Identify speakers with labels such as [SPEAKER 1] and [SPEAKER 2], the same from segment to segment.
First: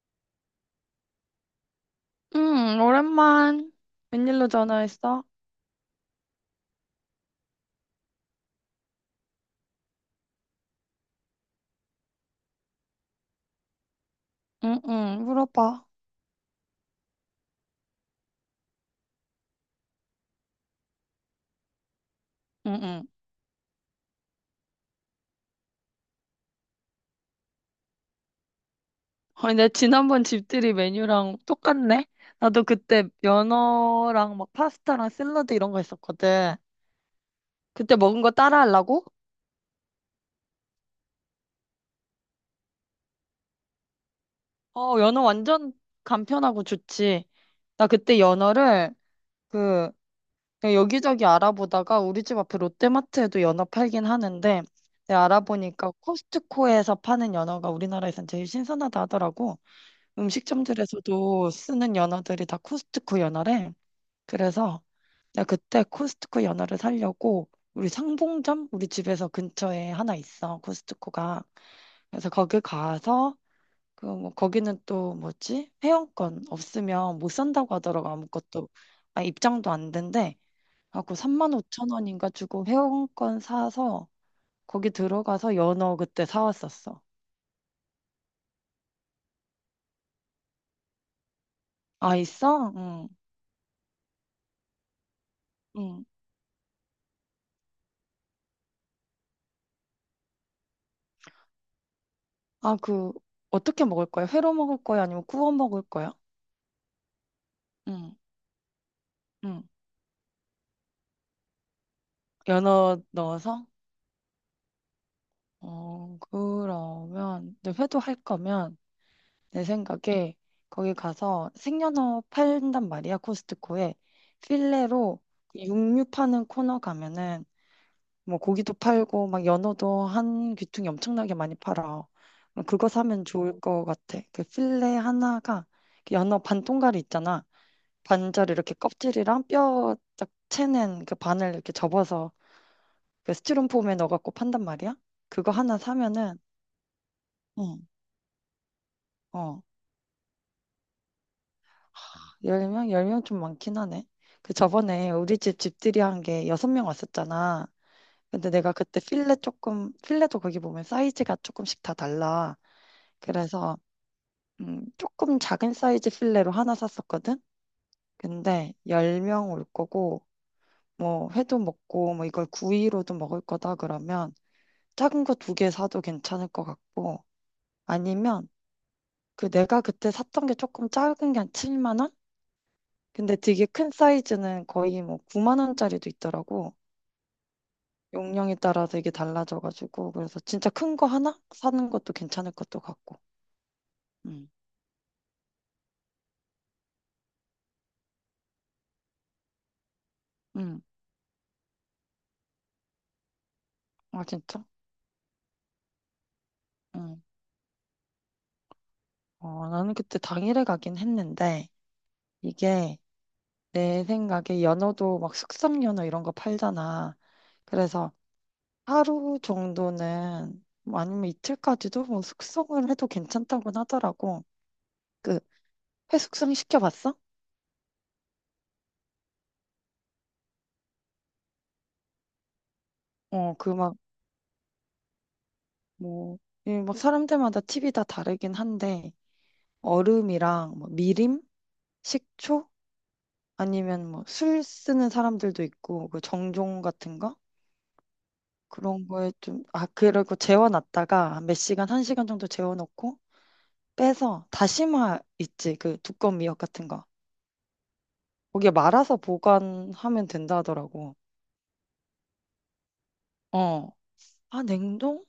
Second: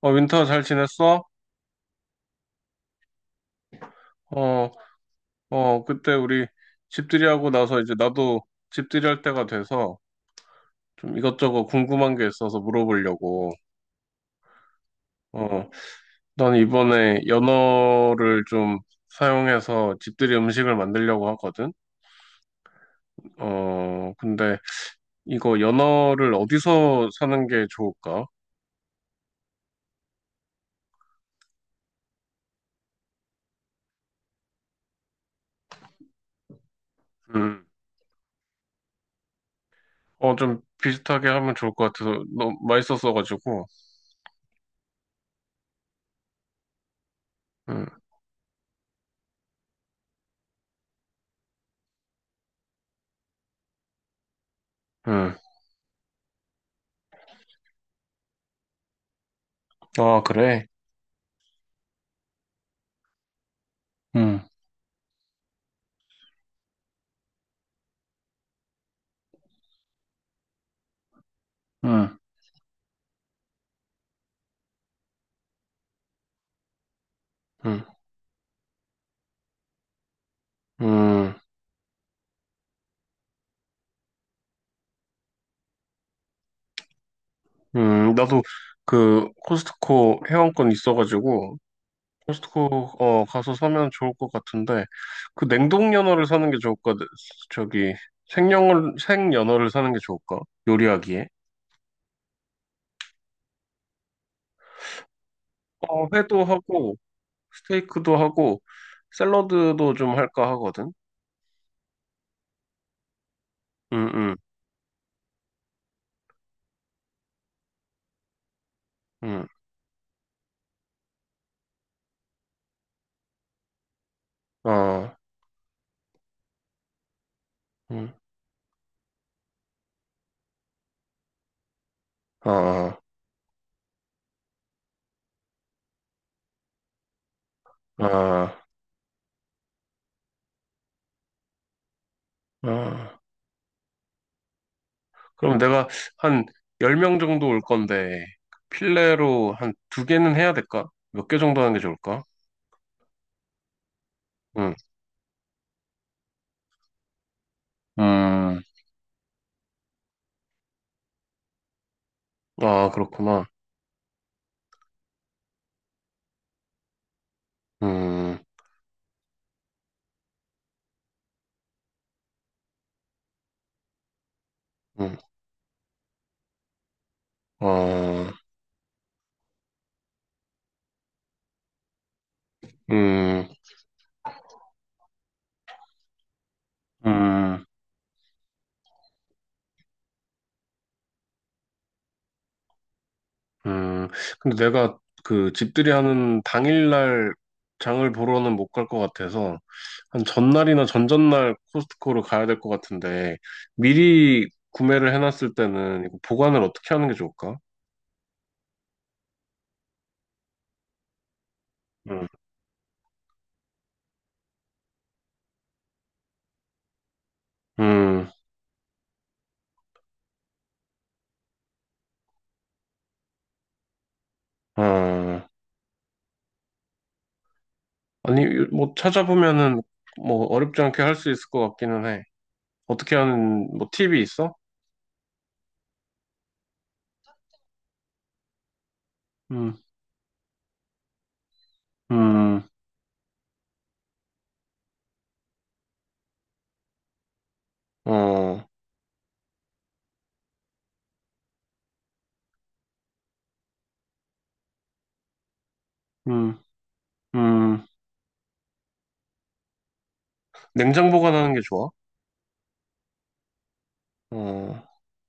[SPEAKER 1] 윈터 잘 지냈어?
[SPEAKER 2] 응, 오랜만. 웬일로
[SPEAKER 1] 어,
[SPEAKER 2] 전화했어?
[SPEAKER 1] 그때 우리 집들이하고 나서 이제 나도 집들이 할 때가 돼서 좀 이것저것 궁금한 게 있어서 물어보려고.
[SPEAKER 2] 응, 응,
[SPEAKER 1] 어,
[SPEAKER 2] 물어봐.
[SPEAKER 1] 난 이번에 연어를 좀 사용해서 집들이 음식을 만들려고 하거든.
[SPEAKER 2] 응, 응.
[SPEAKER 1] 근데 이거 연어를 어디서 사는 게 좋을까?
[SPEAKER 2] 아니, 내 지난번 집들이 메뉴랑 똑같네? 나도 그때 연어랑 막 파스타랑 샐러드 이런 거 했었거든.
[SPEAKER 1] 음,
[SPEAKER 2] 그때 먹은 거 따라 하려고?
[SPEAKER 1] 좀 비슷하게 하면 좋을 것 같아서 너무 맛있었어가지고.
[SPEAKER 2] 어, 연어 완전 간편하고 좋지.
[SPEAKER 1] 음,
[SPEAKER 2] 나 그때 연어를 그 그냥 여기저기 알아보다가 우리 집 앞에 롯데마트에도 연어 팔긴 하는데 내가
[SPEAKER 1] 음.
[SPEAKER 2] 알아보니까 코스트코에서 파는 연어가 우리나라에선 제일 신선하다 하더라고.
[SPEAKER 1] 아, 그래?
[SPEAKER 2] 음식점들에서도 쓰는 연어들이 다 코스트코 연어래.
[SPEAKER 1] 음,
[SPEAKER 2] 그래서 내가 그때 코스트코 연어를 사려고 우리 상봉점 우리 집에서 근처에 하나 있어. 코스트코가.
[SPEAKER 1] 음,
[SPEAKER 2] 그래서 거기 가서 그 뭐 거기는 또 뭐지? 회원권 없으면 못 산다고
[SPEAKER 1] 음.
[SPEAKER 2] 하더라고 아무것도. 아 입장도 안 된대. 하고
[SPEAKER 1] 음.
[SPEAKER 2] 3만 5천 원인가 주고 회원권 사서 거기 들어가서 연어 그때 사왔었어.
[SPEAKER 1] 나도 그 코스트코 회원권 있어가지고
[SPEAKER 2] 아 있어?
[SPEAKER 1] 코스트코
[SPEAKER 2] 응.
[SPEAKER 1] 가서 사면 좋을 것 같은데 그 냉동
[SPEAKER 2] 응.
[SPEAKER 1] 연어를 사는 게 좋을까? 저기 생영을 생 연어를 사는 게 좋을까? 요리하기에.
[SPEAKER 2] 아, 그, 어떻게 먹을 거야? 회로 먹을 거야? 아니면 구워 먹을 거야?
[SPEAKER 1] 회도 하고
[SPEAKER 2] 응,
[SPEAKER 1] 스테이크도 하고
[SPEAKER 2] 응.
[SPEAKER 1] 샐러드도 좀 할까 하거든.
[SPEAKER 2] 연어 넣어서?
[SPEAKER 1] 음,
[SPEAKER 2] 어, 그러면, 근데 회도 할 거면,
[SPEAKER 1] 음,
[SPEAKER 2] 내 생각에, 거기 가서 생연어 팔단 말이야, 코스트코에.
[SPEAKER 1] 아,
[SPEAKER 2] 필레로 육류 파는 코너 가면은,
[SPEAKER 1] 음.
[SPEAKER 2] 뭐, 고기도 팔고, 막, 연어도 한 귀퉁이 엄청나게 많이 팔아. 그거
[SPEAKER 1] 아,
[SPEAKER 2] 사면 좋을 것 같아. 그 필레 하나가, 그 연어 반 통갈이 있잖아.
[SPEAKER 1] 응
[SPEAKER 2] 반절
[SPEAKER 1] 아,
[SPEAKER 2] 이렇게 껍질이랑 뼈 쫙 채는 그 반을 이렇게 접어서
[SPEAKER 1] 아, 아.
[SPEAKER 2] 그 스티로폼에 넣어갖고 판단 말이야? 그거
[SPEAKER 1] 그럼
[SPEAKER 2] 하나
[SPEAKER 1] 내가
[SPEAKER 2] 사면은,
[SPEAKER 1] 한 10명 정도 올
[SPEAKER 2] 응,
[SPEAKER 1] 건데, 필레로
[SPEAKER 2] 어,
[SPEAKER 1] 한 두 개는 해야 될까? 몇 개 정도 하는 게 좋을까?
[SPEAKER 2] 10명? 10명 좀 많긴 하네. 그
[SPEAKER 1] 응.
[SPEAKER 2] 저번에 우리 집 집들이 한 게 6명 왔었잖아. 근데
[SPEAKER 1] 음,
[SPEAKER 2] 내가 그때 필레 조금, 필레도 거기 보면 사이즈가 조금씩 다 달라.
[SPEAKER 1] 아, 그렇구나.
[SPEAKER 2] 그래서, 조금 작은 사이즈 필레로 하나 샀었거든?
[SPEAKER 1] 음,
[SPEAKER 2] 근데 10명 올 거고, 뭐 회도 먹고 뭐 이걸 구이로도 먹을 거다 그러면
[SPEAKER 1] 음,
[SPEAKER 2] 작은 거 두 개 사도 괜찮을 것 같고,
[SPEAKER 1] 어,
[SPEAKER 2] 아니면 그 내가 그때 샀던 게 조금 작은 게 한 7만 원? 근데
[SPEAKER 1] 음,
[SPEAKER 2] 되게 큰 사이즈는 거의 뭐 9만 원짜리도 있더라고.
[SPEAKER 1] 음,
[SPEAKER 2] 용량에 따라 되게 달라져가지고 그래서 진짜 큰 거 하나 사는 것도 괜찮을 것도 같고.
[SPEAKER 1] 음.
[SPEAKER 2] 음,
[SPEAKER 1] 근데 내가 그 집들이 하는 당일날 장을 보러는 못 갈 것 같아서, 한
[SPEAKER 2] 음,
[SPEAKER 1] 전날이나 전전날 코스트코를 가야 될 것 같은데,
[SPEAKER 2] 아
[SPEAKER 1] 미리
[SPEAKER 2] 진짜?
[SPEAKER 1] 구매를 해놨을 때는 이거 보관을 어떻게 하는 게
[SPEAKER 2] 음.
[SPEAKER 1] 좋을까?
[SPEAKER 2] 어, 나는 그때 당일에 가긴 했는데
[SPEAKER 1] 음,
[SPEAKER 2] 이게 내 생각에 연어도 막 숙성 연어 이런 거 팔잖아. 그래서
[SPEAKER 1] 음,
[SPEAKER 2] 하루 정도는 뭐 아니면 이틀까지도 뭐 숙성을 해도 괜찮다고는 하더라고. 그
[SPEAKER 1] 어.
[SPEAKER 2] 회숙성 시켜봤어?
[SPEAKER 1] 아니, 뭐 찾아보면은 뭐 어렵지 않게 할 수 있을 것 같기는 해. 어떻게
[SPEAKER 2] 어,
[SPEAKER 1] 하는
[SPEAKER 2] 그
[SPEAKER 1] 뭐
[SPEAKER 2] 막
[SPEAKER 1] 팁이 있어?
[SPEAKER 2] 뭐, 이 막 사람들마다 팁이 다 다르긴 한데
[SPEAKER 1] 음,
[SPEAKER 2] 얼음이랑 뭐 미림,
[SPEAKER 1] 음,
[SPEAKER 2] 식초 아니면 뭐 술 쓰는 사람들도 있고 그 정종 같은 거
[SPEAKER 1] 어,
[SPEAKER 2] 그런 거에 좀 아 그리고 재워놨다가 한몇 시간 한 시간 정도 재워놓고 빼서 다시마 있지 그 두꺼운 미역
[SPEAKER 1] 음,
[SPEAKER 2] 같은 거
[SPEAKER 1] 음.
[SPEAKER 2] 거기에 말아서 보관하면 된다
[SPEAKER 1] 냉장
[SPEAKER 2] 하더라고.
[SPEAKER 1] 보관하는 게 좋아.
[SPEAKER 2] 어. 아,
[SPEAKER 1] 어,
[SPEAKER 2] 냉동?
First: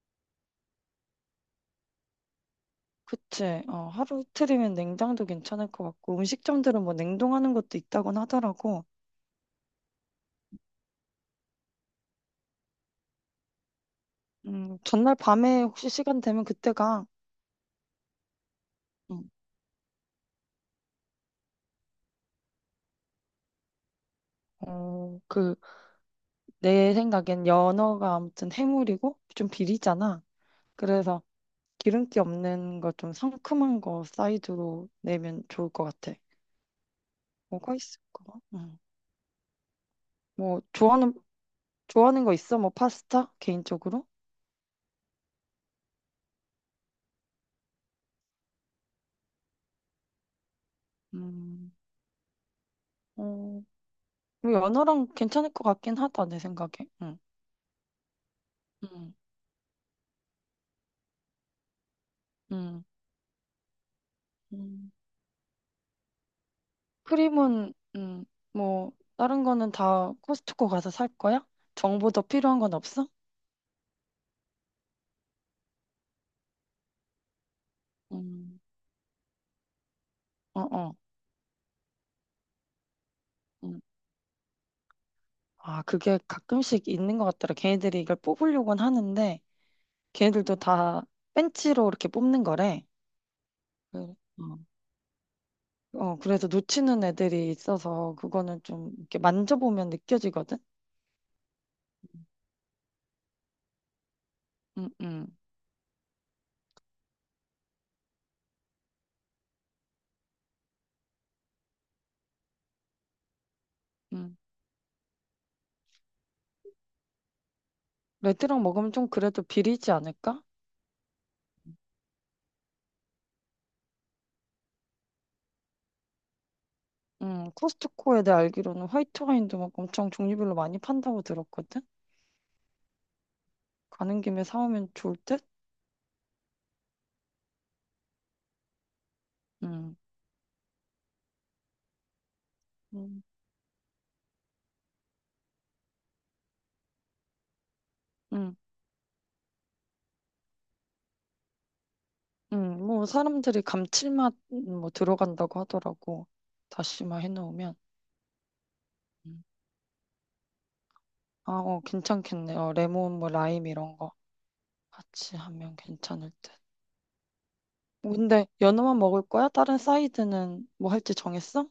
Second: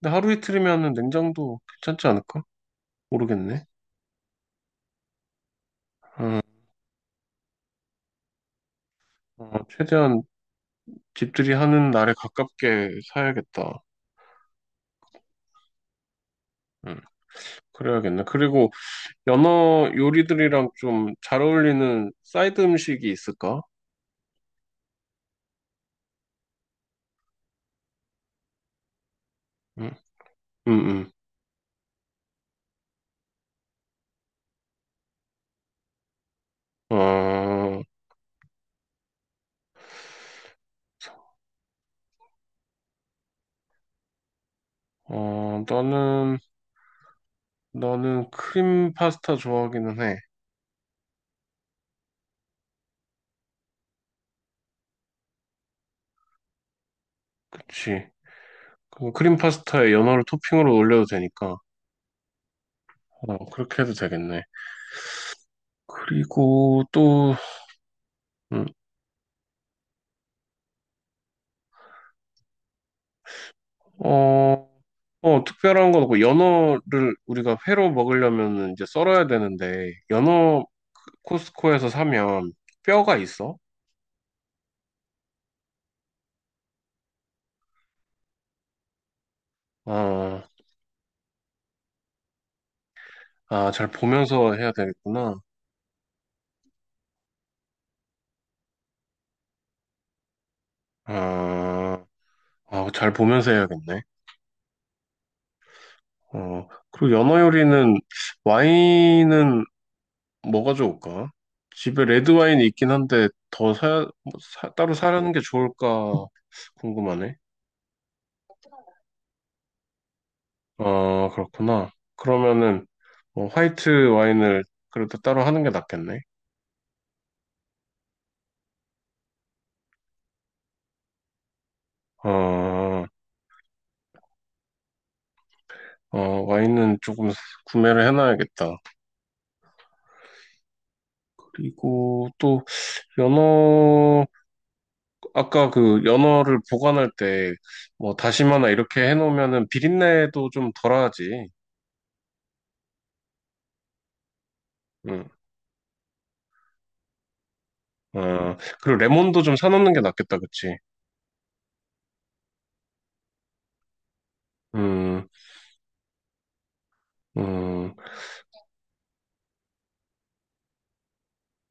[SPEAKER 1] 근데 하루 이틀이면은 냉장도 괜찮지 않을까?
[SPEAKER 2] 그치.
[SPEAKER 1] 모르겠네.
[SPEAKER 2] 어, 하루 이틀이면 냉장도 괜찮을 것 같고,
[SPEAKER 1] 어,
[SPEAKER 2] 음식점들은 뭐 냉동하는 것도 있다곤 하더라고.
[SPEAKER 1] 최대한 집들이 하는 날에 가깝게 사야겠다.
[SPEAKER 2] 전날 밤에 혹시 시간 되면
[SPEAKER 1] 음,
[SPEAKER 2] 그때가,
[SPEAKER 1] 그래야겠네. 그리고
[SPEAKER 2] 음,
[SPEAKER 1] 연어 요리들이랑 좀 잘 어울리는 사이드 음식이 있을까?
[SPEAKER 2] 어, 그, 내 생각엔 연어가 아무튼 해물이고, 좀
[SPEAKER 1] 음,
[SPEAKER 2] 비리잖아.
[SPEAKER 1] 음,
[SPEAKER 2] 그래서 기름기 없는 거 좀 상큼한 거 사이드로 내면 좋을 것 같아.
[SPEAKER 1] 음.
[SPEAKER 2] 뭐가
[SPEAKER 1] 어,
[SPEAKER 2] 있을까? 음. 뭐, 좋아하는 거 있어? 뭐, 파스타? 개인적으로?
[SPEAKER 1] 어, 나는 나는 크림 파스타 좋아하기는 해.
[SPEAKER 2] 음, 어, 뭐 연어랑 괜찮을 것 같긴 하다, 내 생각에. 응.
[SPEAKER 1] 그치. 그
[SPEAKER 2] 응.
[SPEAKER 1] 크림 파스타에 연어를 토핑으로 올려도 되니까.
[SPEAKER 2] 응.
[SPEAKER 1] 그렇게 해도 되겠네.
[SPEAKER 2] 음.
[SPEAKER 1] 그리고 또,
[SPEAKER 2] 크림은,
[SPEAKER 1] 음,
[SPEAKER 2] 뭐, 다른 거는 다 코스트코 가서 살 거야? 정보 더 필요한 건 없어?
[SPEAKER 1] 어, 특별한 건 없고, 연어를 우리가 회로
[SPEAKER 2] 음,
[SPEAKER 1] 먹으려면 이제 썰어야 되는데,
[SPEAKER 2] 어,
[SPEAKER 1] 연어
[SPEAKER 2] 어.
[SPEAKER 1] 코스코에서 사면 뼈가 있어?
[SPEAKER 2] 음. 아, 그게 가끔씩 있는 것 같더라. 걔네들이 이걸 뽑으려고는 하는데,
[SPEAKER 1] 아,
[SPEAKER 2] 걔네들도 다 벤치로 이렇게 뽑는 거래.
[SPEAKER 1] 아, 잘 보면서
[SPEAKER 2] 어,
[SPEAKER 1] 해야 되겠구나.
[SPEAKER 2] 어, 그래서 놓치는 애들이 있어서, 그거는 좀 이렇게 만져보면 느껴지거든?
[SPEAKER 1] 아, 아, 잘 보면서 해야겠네.
[SPEAKER 2] 응, 응,
[SPEAKER 1] 그리고 연어 요리는 와인은 뭐가 좋을까? 집에 레드 와인이 있긴 한데 더 사야 뭐
[SPEAKER 2] 응.
[SPEAKER 1] 따로 사려는 게 좋을까 궁금하네.
[SPEAKER 2] 레드랑 먹으면 좀 그래도 비리지 않을까?
[SPEAKER 1] 아 그렇구나. 그러면은 뭐 화이트 와인을 그래도 따로 하는 게 낫겠네.
[SPEAKER 2] 코스트코에 내가 알기로는 화이트 와인도 막 엄청 종류별로 많이 판다고 들었거든?
[SPEAKER 1] 아,
[SPEAKER 2] 가는 김에 사오면 좋을 듯?
[SPEAKER 1] 어, 와인은 조금 구매를 해놔야겠다.
[SPEAKER 2] 음,
[SPEAKER 1] 그리고 또
[SPEAKER 2] 음.
[SPEAKER 1] 연어 아까 그 연어를 보관할 때 뭐
[SPEAKER 2] 음,
[SPEAKER 1] 다시마나 이렇게 해놓으면은 비린내도 좀 덜하지.
[SPEAKER 2] 뭐 사람들이 감칠맛 뭐
[SPEAKER 1] 응.
[SPEAKER 2] 들어간다고 하더라고. 다시마 해놓으면.
[SPEAKER 1] 아 그리고 레몬도
[SPEAKER 2] 음.
[SPEAKER 1] 좀 사놓는 게 낫겠다, 그치?
[SPEAKER 2] 아, 어, 괜찮겠네. 어, 레몬, 뭐 라임 이런 거
[SPEAKER 1] 음.
[SPEAKER 2] 같이 하면 괜찮을 듯.
[SPEAKER 1] 음,
[SPEAKER 2] 근데 연어만 먹을 거야? 다른 사이드는 뭐 할지 정했어?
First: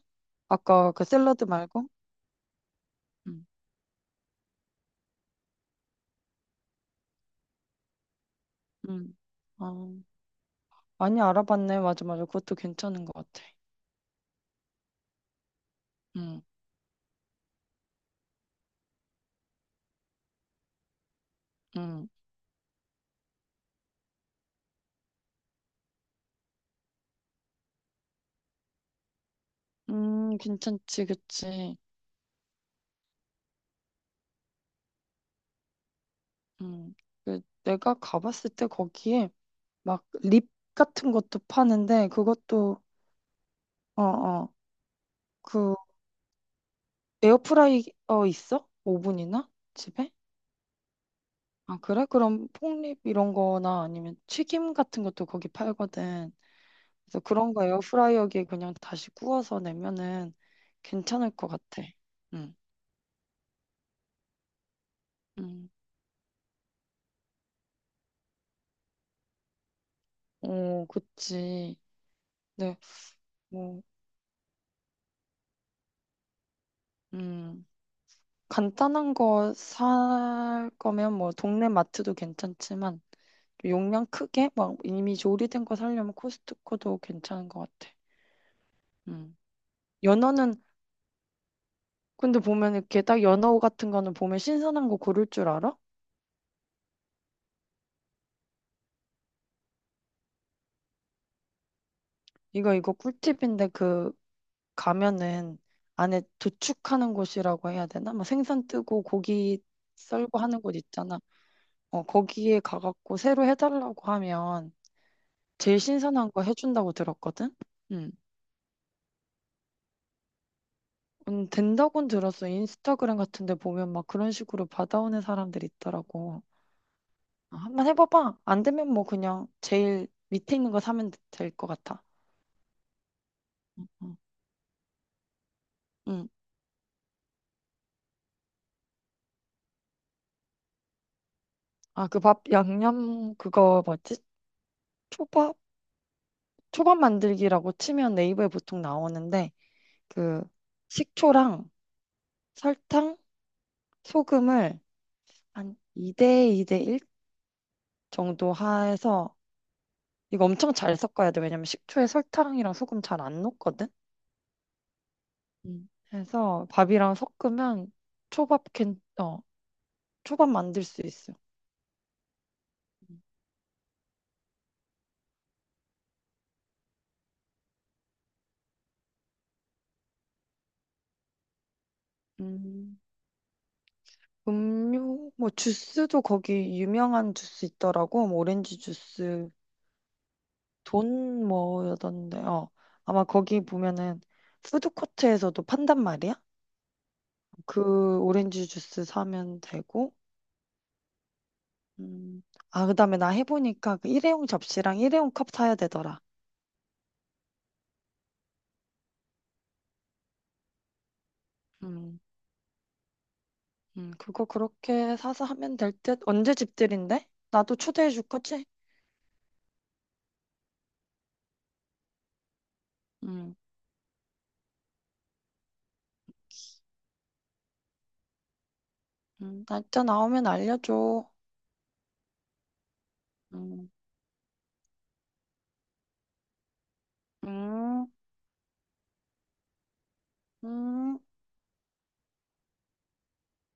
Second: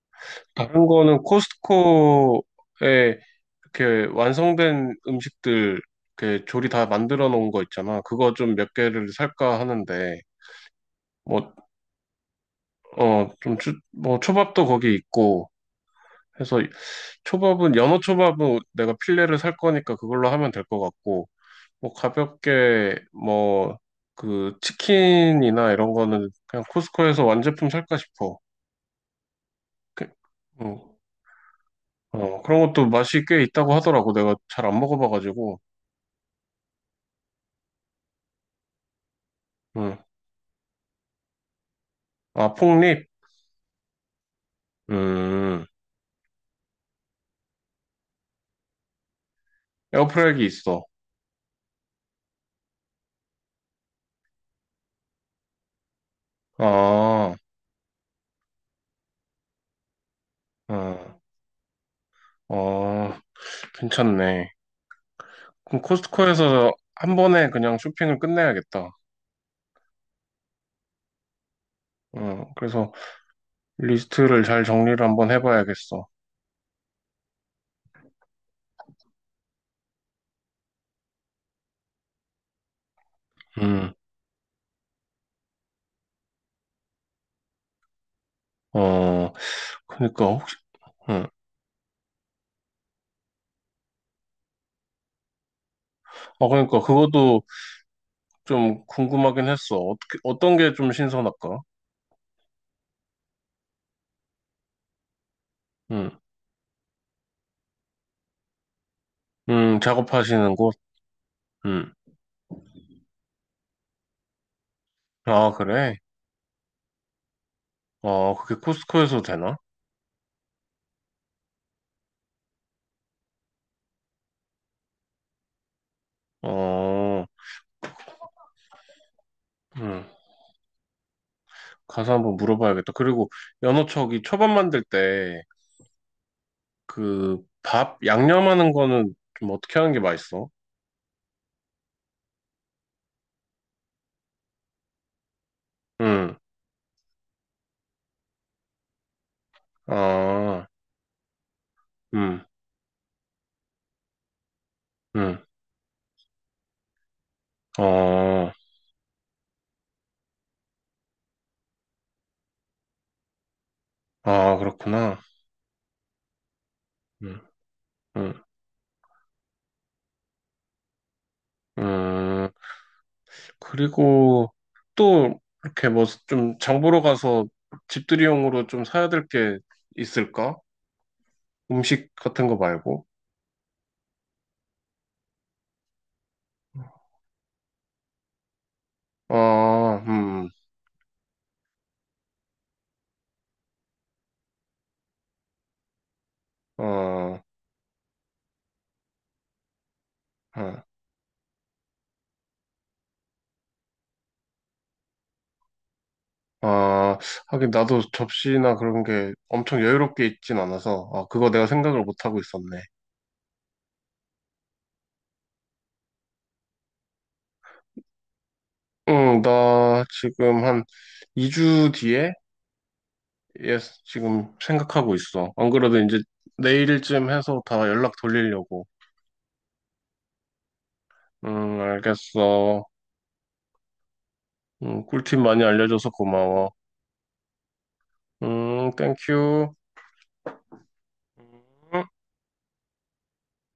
[SPEAKER 1] 다른
[SPEAKER 2] 아까 그
[SPEAKER 1] 거는
[SPEAKER 2] 샐러드 말고?
[SPEAKER 1] 코스트코에
[SPEAKER 2] 응
[SPEAKER 1] 이렇게 완성된 음식들, 이렇게 조리 다 만들어 놓은 거 있잖아. 그거 좀 몇 개를
[SPEAKER 2] 응.
[SPEAKER 1] 살까
[SPEAKER 2] 아,
[SPEAKER 1] 하는데,
[SPEAKER 2] 많이
[SPEAKER 1] 뭐,
[SPEAKER 2] 알아봤네. 맞아, 맞아. 그것도 괜찮은 것 같아.
[SPEAKER 1] 좀, 뭐, 초밥도 거기 있고,
[SPEAKER 2] 응.
[SPEAKER 1] 해서 초밥은, 연어 초밥은 내가 필레를 살 거니까 그걸로 하면 될 것 같고, 뭐,
[SPEAKER 2] 음,
[SPEAKER 1] 가볍게, 뭐, 그, 치킨이나 이런 거는 그냥 코스트코에서 완제품 살까 싶어. 그, 음.
[SPEAKER 2] 괜찮지, 그치.
[SPEAKER 1] 그런 것도 맛이 꽤 있다고 하더라고. 내가 잘 안 먹어봐가지고.
[SPEAKER 2] 음, 그 내가 가봤을 때 거기에
[SPEAKER 1] 응.
[SPEAKER 2] 막 립 같은 것도 파는데
[SPEAKER 1] 아,
[SPEAKER 2] 그것도
[SPEAKER 1] 폭립?
[SPEAKER 2] 어, 어,
[SPEAKER 1] 음,
[SPEAKER 2] 그 에어프라이어 있어? 오븐이나 집에?
[SPEAKER 1] 에어프라이기 있어.
[SPEAKER 2] 아, 그래? 그럼 폭립 이런 거나 아니면 튀김 같은 것도 거기 팔거든. 그래서
[SPEAKER 1] 아,
[SPEAKER 2] 그런 거 에어프라이어기에 그냥 다시 구워서 내면은
[SPEAKER 1] 응.
[SPEAKER 2] 괜찮을 것 같아. 응,
[SPEAKER 1] 어, 괜찮네.
[SPEAKER 2] 음.
[SPEAKER 1] 그럼 코스트코에서 한 번에 그냥 쇼핑을 끝내야겠다.
[SPEAKER 2] 오, 그치.
[SPEAKER 1] 응.
[SPEAKER 2] 네,
[SPEAKER 1] 그래서
[SPEAKER 2] 뭐,
[SPEAKER 1] 리스트를 잘 정리를 한번 해봐야겠어.
[SPEAKER 2] 음. 간단한 거 살 거면 뭐 동네 마트도 괜찮지만
[SPEAKER 1] 음,
[SPEAKER 2] 용량 크게 막 이미 조리된 거 사려면 코스트코도 괜찮은 것 같아.
[SPEAKER 1] 어,
[SPEAKER 2] 음.
[SPEAKER 1] 그니까, 혹시,
[SPEAKER 2] 연어는
[SPEAKER 1] 응.
[SPEAKER 2] 근데 보면 이렇게 딱 연어 같은 거는 보면 신선한 거 고를 줄 알아?
[SPEAKER 1] 아, 그니까, 그것도 좀 궁금하긴 했어. 어떻게, 어떤 게 좀 신선할까?
[SPEAKER 2] 이거 꿀팁인데 그 가면은
[SPEAKER 1] 응.
[SPEAKER 2] 안에 도축하는 곳이라고 해야 되나? 막 생선 뜨고 고기 썰고
[SPEAKER 1] 작업하시는
[SPEAKER 2] 하는 곳
[SPEAKER 1] 곳?
[SPEAKER 2] 있잖아.
[SPEAKER 1] 응.
[SPEAKER 2] 어, 거기에 가갖고 새로 해달라고 하면
[SPEAKER 1] 아,
[SPEAKER 2] 제일
[SPEAKER 1] 그래?
[SPEAKER 2] 신선한 거 해준다고 들었거든? 음.
[SPEAKER 1] 아, 그게 코스코에서 되나?
[SPEAKER 2] 된다고는 들었어. 인스타그램 같은 데 보면 막 그런 식으로 받아오는 사람들이 있더라고.
[SPEAKER 1] 어,
[SPEAKER 2] 아, 한번 해봐봐. 안 되면 뭐 그냥
[SPEAKER 1] 음,
[SPEAKER 2] 제일 밑에 있는 거 사면 될 것 같아.
[SPEAKER 1] 가서 한번 물어봐야겠다. 그리고
[SPEAKER 2] 응
[SPEAKER 1] 연어척이 초밥 만들 때
[SPEAKER 2] 응.
[SPEAKER 1] 그 밥 양념하는 거는 좀 어떻게 하는 게 맛있어?
[SPEAKER 2] 아, 그 밥 양념 그거 뭐지? 초밥?
[SPEAKER 1] 음,
[SPEAKER 2] 초밥 만들기라고 치면 네이버에 보통 나오는데 그
[SPEAKER 1] 아,
[SPEAKER 2] 식초랑
[SPEAKER 1] 음,
[SPEAKER 2] 설탕, 소금을
[SPEAKER 1] 음,
[SPEAKER 2] 한 2대 2대 1
[SPEAKER 1] 어,
[SPEAKER 2] 정도 해서 이거 엄청 잘 섞어야 돼. 왜냐면 식초에 설탕이랑 소금 잘 안 녹거든.
[SPEAKER 1] 아, 그렇구나.
[SPEAKER 2] 음. 해서 밥이랑
[SPEAKER 1] 음,
[SPEAKER 2] 섞으면
[SPEAKER 1] 음,
[SPEAKER 2] 초밥 캔, 어, 초밥 만들 수 있어.
[SPEAKER 1] 음. 그리고 또 이렇게 뭐 좀 장보러 가서 집들이용으로 좀 사야 될 게 있을까? 음식 같은 거
[SPEAKER 2] 음,
[SPEAKER 1] 말고.
[SPEAKER 2] 음료, 뭐 주스도 거기 유명한 주스 있더라고. 뭐 오렌지 주스,
[SPEAKER 1] 아,
[SPEAKER 2] 돈 뭐였던데, 어. 아마 거기 보면은 푸드코트에서도 판단 말이야.
[SPEAKER 1] 어,
[SPEAKER 2] 그 오렌지 주스 사면 되고.
[SPEAKER 1] 어.
[SPEAKER 2] 음. 아, 그다음에 나 해보니까 그 일회용 접시랑 일회용 컵 사야 되더라.
[SPEAKER 1] 아, 하긴 나도 접시나 그런 게 엄청 여유롭게 있진 않아서, 아, 그거 내가 생각을 못 하고 있었네.
[SPEAKER 2] 그거 그렇게 사서 하면 될 듯. 언제 집들인데? 나도 초대해 줄 거지?
[SPEAKER 1] 응, 나 지금 한 2주 뒤에,
[SPEAKER 2] 음,
[SPEAKER 1] 예, 지금 생각하고 있어. 안 그래도 이제 내일쯤 해서 다 연락 돌리려고.
[SPEAKER 2] 날짜 나오면 알려줘.
[SPEAKER 1] 응, 알겠어.
[SPEAKER 2] 음.
[SPEAKER 1] 응, 꿀팁 많이 알려줘서 고마워.
[SPEAKER 2] 음,
[SPEAKER 1] 응, 땡큐.
[SPEAKER 2] 음.
[SPEAKER 1] 음.